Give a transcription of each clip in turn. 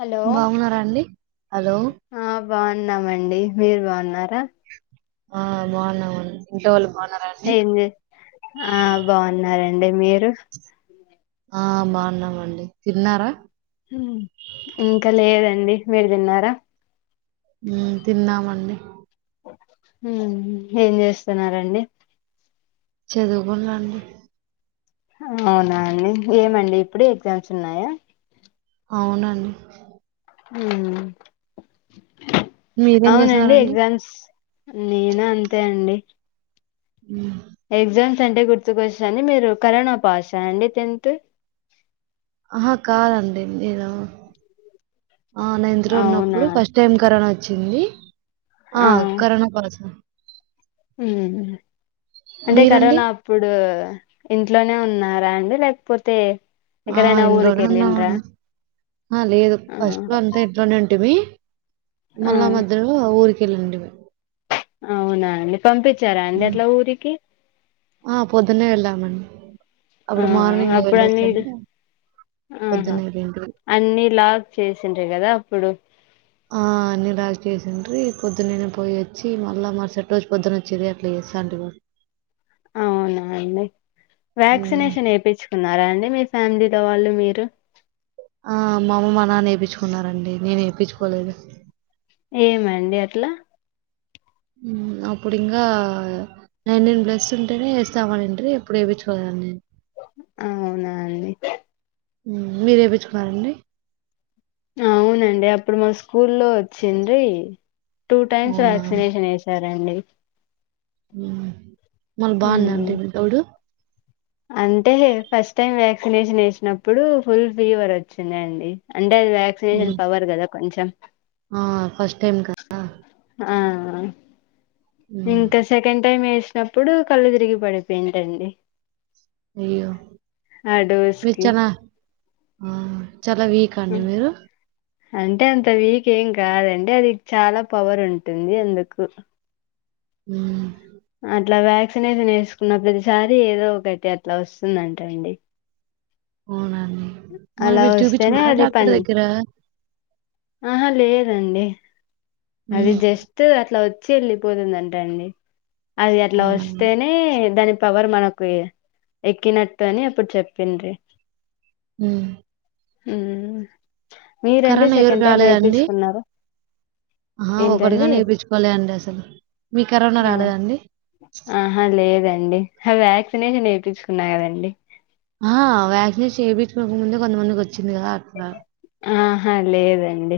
Hello బాగున్నారా అండి hello ఆ బాగున్నామండి మీరు బాగున్నారా ఆ బాగున్నావు ఇంట వాళ్ళ ఏంది ఆ బాగున్నారే అంటడి మీరు ఆ బాగున్నామండి తిన్నారా ఇంకా లేదండి మీరు తిన్నారా తిన్నామండి ఏం చేస్తున్నారండి చదువుకునలండి అవునా అండి ఏమండి ఇప్పుడే ఎగ్జామ్స్ ఉన్నాయా అవునండి హ మీరేం అవునండి చేస్తున్నారండి ఎగ్జామ్స్ నేను అంతే అండి ఉ ఎగ్జామ్స్ అంటే గుర్తుకొచ్చని మీరు కరోనా పాస్ అయండి టెన్త్ ఆహా కాదండి నేను ఆ నైంత్ లో అవునా ఉన్నప్పుడు ఫస్ట్ టైమ్ కరోనా వచ్చా వచ్చింది ఆ కనా కాస ఉ అంటే మీరండి కరోనా అప్పుడు ఇ ఇంట్లోనే ఉన్నారా అండి లేకపోతే ఆ ఎక్కడైనా ఊరికి ఇంట్లోనే వెళ్ళిండ్రా ఉన్నామడి లేదు ఆ ఫస్ట్ లో అంతా ఇంట్లోనే ఉంటిమి ఆ మల్ల మధ ఊరికి గలిండి అవునా పంపించారా అండి మ్మ్ అట్లా ఊరికి ఆ పొద్దున్నే వెళ్లా మన్ ఆ అప్పుడు అన్నిీ ఆహా పొద్దున్నే రెండు అన్నిీ లాక్ చేసిండ్రీ కదా అప్పుడు ఆ అన్నిీ లాక్ చేసిండ్రీ పొద్దునేనే పోయిొచ్చి మళ్ళా మర్సెట్ రోజు పొద్దున వచ్చేది అట్లా చేస్తాన్టి గద అవునా అండి ఉమ్ వ్యాక్సినేషన్ ఏపిచ్చుకున్నారా అండి మీ ఫ్యామిలీలో వాళ్ళు మీరు ఆ మా అమ్మ మా నాన్న ఏపిచ్చుకున్నారండి నేను ఏపిచ్చుకోలేదు ఏమండి అట్లా హ్మ్ అప్పుడింగా నైన్టీన్ ప్లస్ ఉంటేనే ఎస్ స్తాం ఆనిండ్రి అప్పుడు ఏపిచ్చుకోలేదండి అవునా అండి ఉమ్ మీరు ఏపిచ్చుకున్నారండి అవునండి అప్పుడు మా స్కూల్లో వచ్చిండ్రి టూ టైమ్స్ అవునా వ్యాక్సినేషన్ వేశారండి ఉమ్ మళ్ బాగుందాండి ఉమ్ మీక్ అప్పుడు అంటే ఫస్ట్ టైం వ్యాక్సినేషన్ ఏసినప్పుడు ఫుల్ ఫీవర్ వచ్చిందండి అన్ టే అది వ్యాక్సినేషన్ ఉమ్ పవర్ కదా కొంచం ఆ ఫస్ట్ టైమ్ కదా ఆ ఉమ్ ఇంక సెకండ్ టైం ఎస్ అ ప్పుడు కళ్ళు తిరిగి పడిపోయింటండి అయ్యో ఆ డోస్ మీరు కి చానా ఆ చాలా వీకా అండి మీరు అంటే అంత వీక్ ఏం కాదండి అది చాలా పవర్ ఉంటుంది అందుకు హ్మ్ అట్లా వ్యాక్సినేషన్ ఏసుకున్న ప్రతిసారి ఏదో ఒకటి అట్లా వస్సు న్దటండి అవునా మరి అలా మీరు వస్తేనే చూపించుకున్నారా అది డాక్టర్ పన్ దగ్గర? ఆహా లేదండి అది హ్మ్. జస్ట్ అట్లా వచ్ చ్చి ఏల్లిపోతుందంట అండి అది అట్లా అవునా! వస్తేనే దాని ప్ పవర్ మనకీ ఎక్కినట్టు అని అప్పుడు చెప్పిండ్రి ఉమ్ హ్మ్ మీరండి సెకండ్ టైం వేపిచ్చుకున్నారా అహా ఒకటి గాని ఏపిచ్చుకోలే అండి అసలు మీక్ కరోన ఆ రాలేదా అండి ఆహా లేదండి వ్యాక్సినేషన్ ఏపిచుకున్న కదండి ఆ వ్యాక్నేష్ చేబీచ్కోక ముందే కొంతమందికి వచ్చింది కదా అట్లా ఆహ లేదండి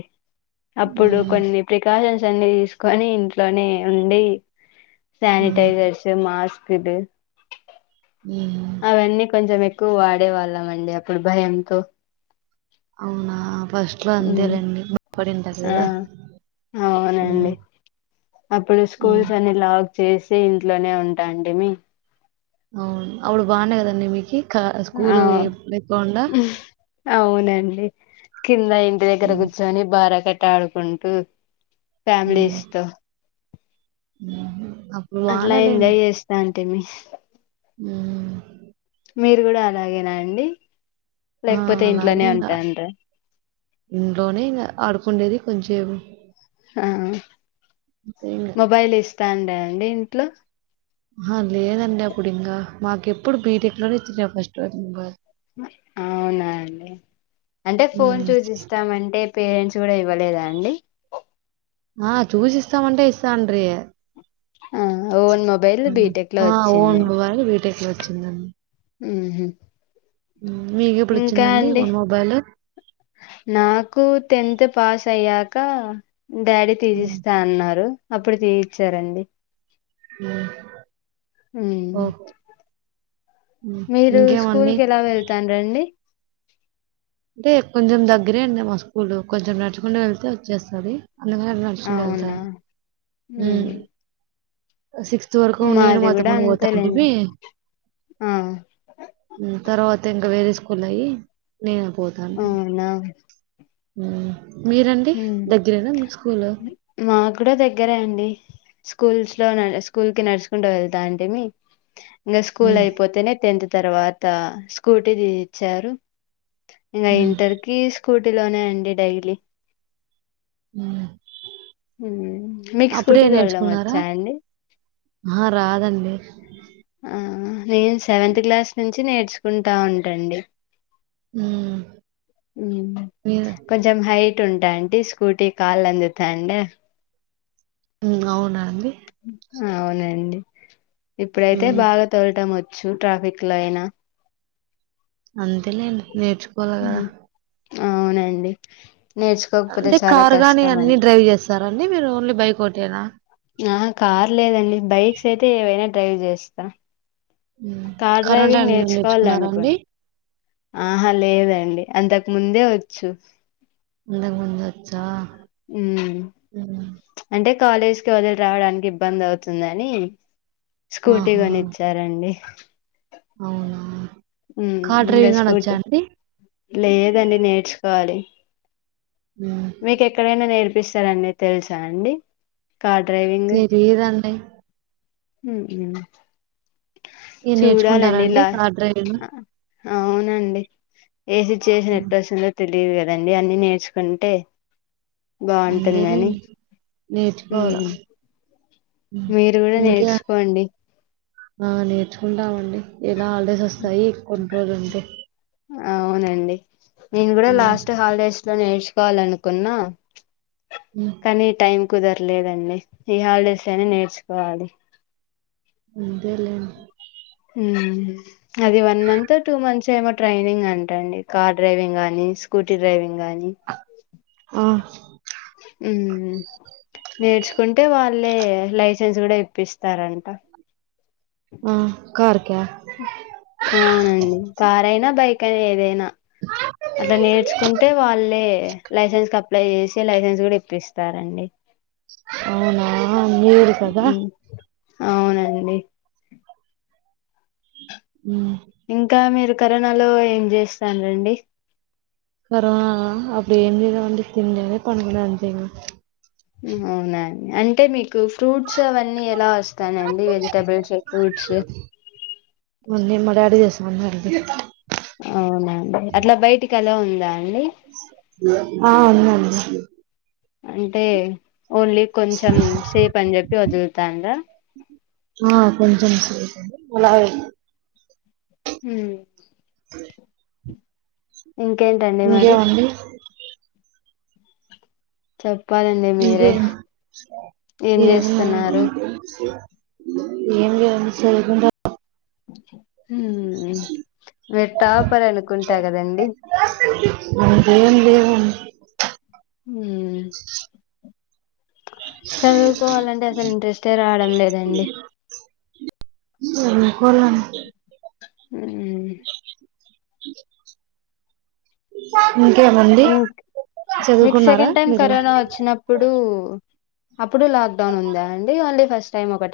అప్పుడు హ్మ్. కొన్ని ప్రికాషన్స్ ని తీస్కొని ఇంట్లోనే ఉండి హ్మ్. సానిటైజర్స్ మాస్క్ ఇద హ్మ్. అవన్నీ కొంచెం క్కువ వాడే వాళ్ళం అండి అప్పుడ్ భయంతో అవునా ఫస్ట్‌లో మ్ అంతేలెండి. భయపడింటారు కదా! ఆ హ్మ్. అవునండి అప్పుడు హ్మ్. స్కూల్స్ అన్ని లా చేసి ఇంట్లోనే ఉంటా అండి మీ అవును అపుడ్ బాగుండె కదండి మీకి ఆ స్కూలు ఏ లేకుకుండా అవునండి కింద ఇంటి దగ్గర హ్మ్. కూర్చొని బారా కట్ ఆడుకుంటూ హ్మ్. ఫ్యామిలీస్తొ అప్పుడు వాళలే మి మ్ మీరు గుడ అలాగేనా అండి ఆ! లేక్పోతె అలాగే ఇంట్లనే ఇంగ. ఉంటాంట ఇంట్లోనే ఇగ ఆడుకుండేది కొంచం హా మొబైల్ ఎస్త్ పండా అండి ఇంట్లో అహ లేదండి అప్పుడు ఇంకా మాకెప్పుడు బీటెక్ లోనే ఇచ్చిన ఫస్ట్ అవునా అండి అంటె ఫోన్ హ్మ్. చూసిస్తమంటే పేరెంట్స్ గుడ ఇవ్వలేదా అండి ఆ చూసిస్తామంటే ఇస్తాండ్రీ ఆ ఓన్ మొబైల్ బీటెక్ లో ఆ ఓన్ వచ్చింది వాళ్ బీటెక్ లో ఒచ్చిందండి మ్ హ్ ఊమ్ మీకు ఇప్పుడు వచ్చిందండి వన్ మొబైల్ నాకు టెన్త్ పాస్ అయ్యాకా డాడీ హ్మ్. తీసిస్తా అన్నారు అప్పుడు తీయిచ్చారండి ఉ హ్మ్. మీరూ స్కూల్ ఇంకేమండి? కి ఎలా వెళ్తాన్రండి అంటే కొంచెం దగ్గరే అండి మా స్కూలు కొంచెం నడుచకుండ వెళ్తే వచ్చేస్తది అందుకనే నడుచుకుంటూ అవునా వెళ్తాన్ మ్మ్ సిక్స్త్ వరకు నేను మాది మా కూడా తమ్ముడు పోతా అంతేలేండి అంటిమీ ఆ తర్వాత ఇంకా వేరేస్ కుల్లయి నేనే పోతా అంటి ఊ హుమ్ మా కూడా దగ్గరే అండి కూల్స్ లో న స్కూల్ కి నడుచుకుంటూ వెళ్తాంటిమి ఇంగ స్కూల్ ఉమ్ అయిపోతేనే టెన్త్ తర్వాతా స్కూటీ తీయిచ్చారు ఇంగ ఉమ్ ఇంటర్ కీస్ కూటీలోనే అండి డైలీ ఊ హూమ్ మీకు స్కూటీ తోలడం వచ్చా అండి అహ రాదండి ఆ నేను సెవెంత్ క్లాస్ నున్ చ్చి నేర్చుకుంటా ఉంటండి ఊ కొంచెం హైట్ టుంటా అండి స్కూటీ కాళ్ళు అందుతాయండి ఊమ్ అవునా అండి అవునండి ఇప్పుడైతే ఉమ్ బాగా తోలటం వ చ్చు ట్రాఫిక్ లో అయినా అంతే లేండి నేర్చుకోల గద హ్మ్ అవునండి నేర్చుకోకపోతే అంటే చాలా కార్ గాని కష్టం అన్ని అండి. డ్రైవ్ చేస్తారండి మీరు ఓన్లీ బైకో టేనా ఆ కార్ లేదండి బైక్స్ అయితే ఏవైనా డ్రైవ్ జేస్తా కరెంటై నేర్చుకున్నారా అండి నేర్చుకోవాలనుకోండి ఆహా లేదండి అంతకు ముందే వచ్చు ఇంతకు ముందు వచ్చా ఊ ఉమ్ అంటే కాలేజ్కి వదిలి రావడానికి ఇబ్బంది అవుతుందని స్కూటీ ఆహా కొనిచ్చారండీ అవునా ఉమ్ కార్ ఇంగ డ్రైవింగ్ అనచ్చా స్కూటీ అండి లేదండి నేర్చుకోవాలి. ఉమ్ మీకు ఎక్కడైనా నేర్ ఇస్తారని తెల్సా అండి. కార్ తెలీయదండి. ఉ ఉ ఈ నేర్చుకుంటారండి కార్ డ్రైవింగ్ అవునండి. ఏ సిచ్యువేషన్ హ్మ్. ఎట్ల వస్తుందో తె లేవు కదండి అన్ని నేర్చుకుంటే బాగుంటుందని అంతేలెండి హ్ నేర్చుకోవాల. మ్ హ్మ్. మీరు గూడ ఇంకే నేర్చుకోండి. ఆ నేర్చుకుంటామండి. ఎలా హాలిడేస్ వస్తాయి కొన్ని రోలుంటే అవునండి. నేను గూడా లాస్ట్ హాలిడేస్లో నేర్చ్ కాల్ అనుకున్నా హ్మ్. కని టైం కుదరలేదండి ఈ హాలిడేస్లో అయినా నేర్చుకోవాలి. అంతేలే ఊ అది వన్ మంత్ టూ మంత్స్ ఏమో ట్రైనింగ్ అంట అండి కార్ డ్రైవింగ్ గానీ స్కూటీ డ్రైవింగ్ గానీ ఆ! ఊ.. నేర్చుకుంటే వాళ్ళే లైస్ [inaudible] గూడా ఇప్పిస్తారంట ఆ కార్ క్యా కే ఏదైనా అట్ల నేర్చుకుంటే వాళ్ళే లైసెన్స్ కప్ అప్లై చేసే లైసెన్స్ గుడా ఇప్పిస్తారండి. అవునా మీరు కదా మ్మ్ అవునండి ఉ ఇంకా మీరు కరోనాలో ఏం చేస్తాను లేండి కరోనా అప్పుడు ఏం తిన్నా మండి తిండి లేదు పని లేదు అంతేనా ఉ అవును అండి అంటే మీకు ఫ్రూట్ షా అవన్నీ ఎలా వస్తానాయ్ అండి వెజిటబుల్స్ ఫ్రూట్స్ మళ్ళీ మా డాడీ ఏసుమన్నా అగి అవునండి అట్లా బయటికి అల్లో ఉందా అండి ఆ! ఉందండి. అంటే ఓన్లీ కొంచెం సేఫ్ అని చెప్పి వదులుతాను రా ఆ కొంచెం సేపు ఓలాయ్ హ్మ్ ఐ ఇంకేంటండి మరి ఇంకేమండి? చెప్పు ఇగేం ఏం ఉన్నది ఏం లేదు అండి చదువుకుంట క టాపర్ అనుకుంటా కదండి అంత ఏం లేవు హ్మ్ చదువుకోవాలంటే అసలు ఇంట్రెస్టే రావడం లేదండి య అనుకోలేమ్ [inaudible] హ్మ్ [inaudible] అ [unintelligible] ఇషన్ ఇగ మీకు చదువుకున్నారా సెకండ్ టైం మీరు కరోనా వచ్చినప్పుడు అప్పుడు లాక్ డౌన్ ఉందా అండి ఓన్లీ ఫస్ట్ టైం ఒకటి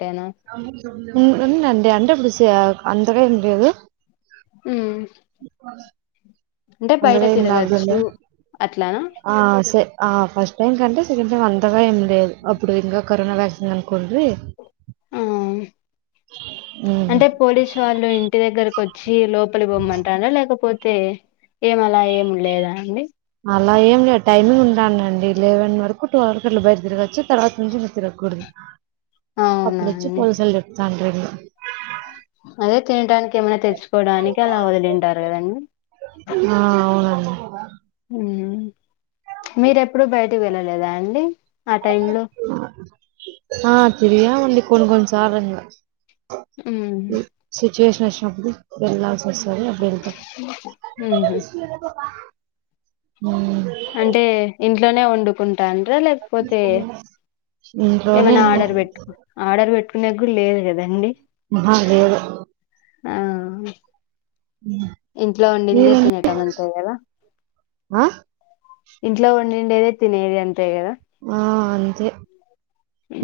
ఉం ఉంది అండి అంటే బుస్ త్యాక్ అంతా గా ఏం లేదు హ్మ్ అంటే బయట అందుగా ఏం గదుండే తిరగచ్చు అట్లానా ఆ సే ఫస్ట్ టైం కంటే, అంతగా ఏం లేదు అప్పుడు ఇంకా కరోనా వ్యాక్సిన్ అనుకోండ్రి. ఉ ఉమ్ అంటే పోలీసు వాళ్ళు ఇంటి దగ్గరకు వచ్చి లోపలి పోమ్మంటారా లేకపోతే, అయితే ఏమలా ఏమి లేదండి. అలా ఏం లే టైమింగ్. అవునండి లేవన్ వరకు టూ వరకూ అట్ల బయట తిరగోచ్చు తర్వాత నుండి ఇక తిరగకూడదు. అవునా అప్పుడు వచ్చి అండి పోలీసోల్లు చెప్తా స [inaudible] అదే తింటానికి. ఏమనా తెచ్చుకోవడానికి అలా వదిలింటారు కదండి. ఆ అవునండి మీరు ఎప్పుడు బయటికి వెళ్ళలేదా అండి. ఆ టైమ్ లో ఆ తిరిగాం అండి. కొన్ని కొన్ని సార్ంగా మ్మ్ సిచువే ఫ్రెష్ అబ్ది వెల్లసి సరెలే వెళ్తా మ్మ్ అంటే ఇం ఇంట్లనే వండుకు ఉంటండా లేకపోతే ఇంట్లోనే ఏమైనా అండి ఆర్డర్ పెట్టుకు ఆర్డర్ పెట్టుకునే లేదుగా అండి. ఆహా లేదు. ఆ ఇంట్లో వండిందే మీరండి తినటం అంతే కదా. ఆ ఇంట్లో వండిండేదే తినేది అంతే కదా. ఆ అంతే.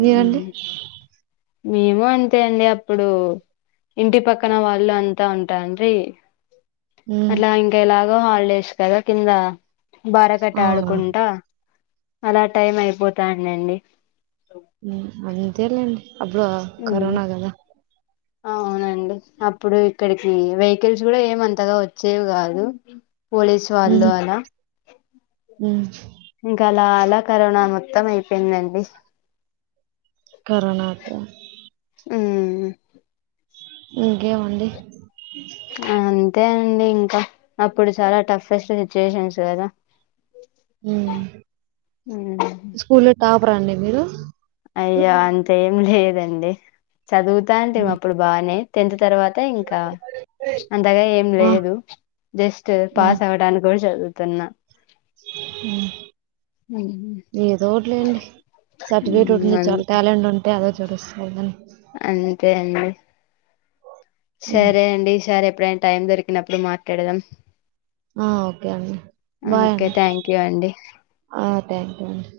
మీరండి. మేము అంతే అండి అప్పుడు ఇంటి పక్కన వాళ్ళు అంతా ఉంటాండీ. ఉమ్ అట్ల ఇంక ఎలాగు హాలిడేస్ కద కింద. బారకట్ట ఆ ఆడుకుంట. అలా టైం అయిపోతాందండి. అంతేలేండి. అపుడో ఉమ్ కరోనా కదా. అవునండి అప్పుడు ఇక్కడికి వెకిల్స్ కూడా ఏమంతగా వచ్చేవి కాదు పోలీసు వాళ్ళు ఉహు అలా ఉమ్ ఇంకా అలా అలా కరోనా మొత్తం అయిపోయిందండి కరోనాక మ్మ్ ఇంకేమండి అ అంతే అండి ఇంకా అప్పుడు చాలా టఫెస్ట్ సిచ్యువేషన్స్ కదా ఉమ్ స్కూలా టాప్ టాపర్అండి మీరు అయ్యా అంతే లేదండి చదువుతా అంటేమి అప్పుడు బానే టెన్త్ తర్వాత అంతే ఇంకా అంతగా ఏం ఆ లేదు జస్ట్ పాస్ అవడానికి కూడా చదువు తిన్న మ్మ్ మ్మ్ ఏదో ఒకటి లేండి సర్టిఫికెట్ ఉంటే అం చాలు టాలెంట్ ఉంటే అదే చూపిస్తది అండి అంతే అండి ఉమ్, సరే అండి సరే ఎప్పుడైనా టైం దొరికిన అప్పుడు మాట్లాడదం ఆ ఓకే అండి బాయ్ అండి థ్యాంక్ యూ అండి ఆ థ్యాంక్ యూ అండి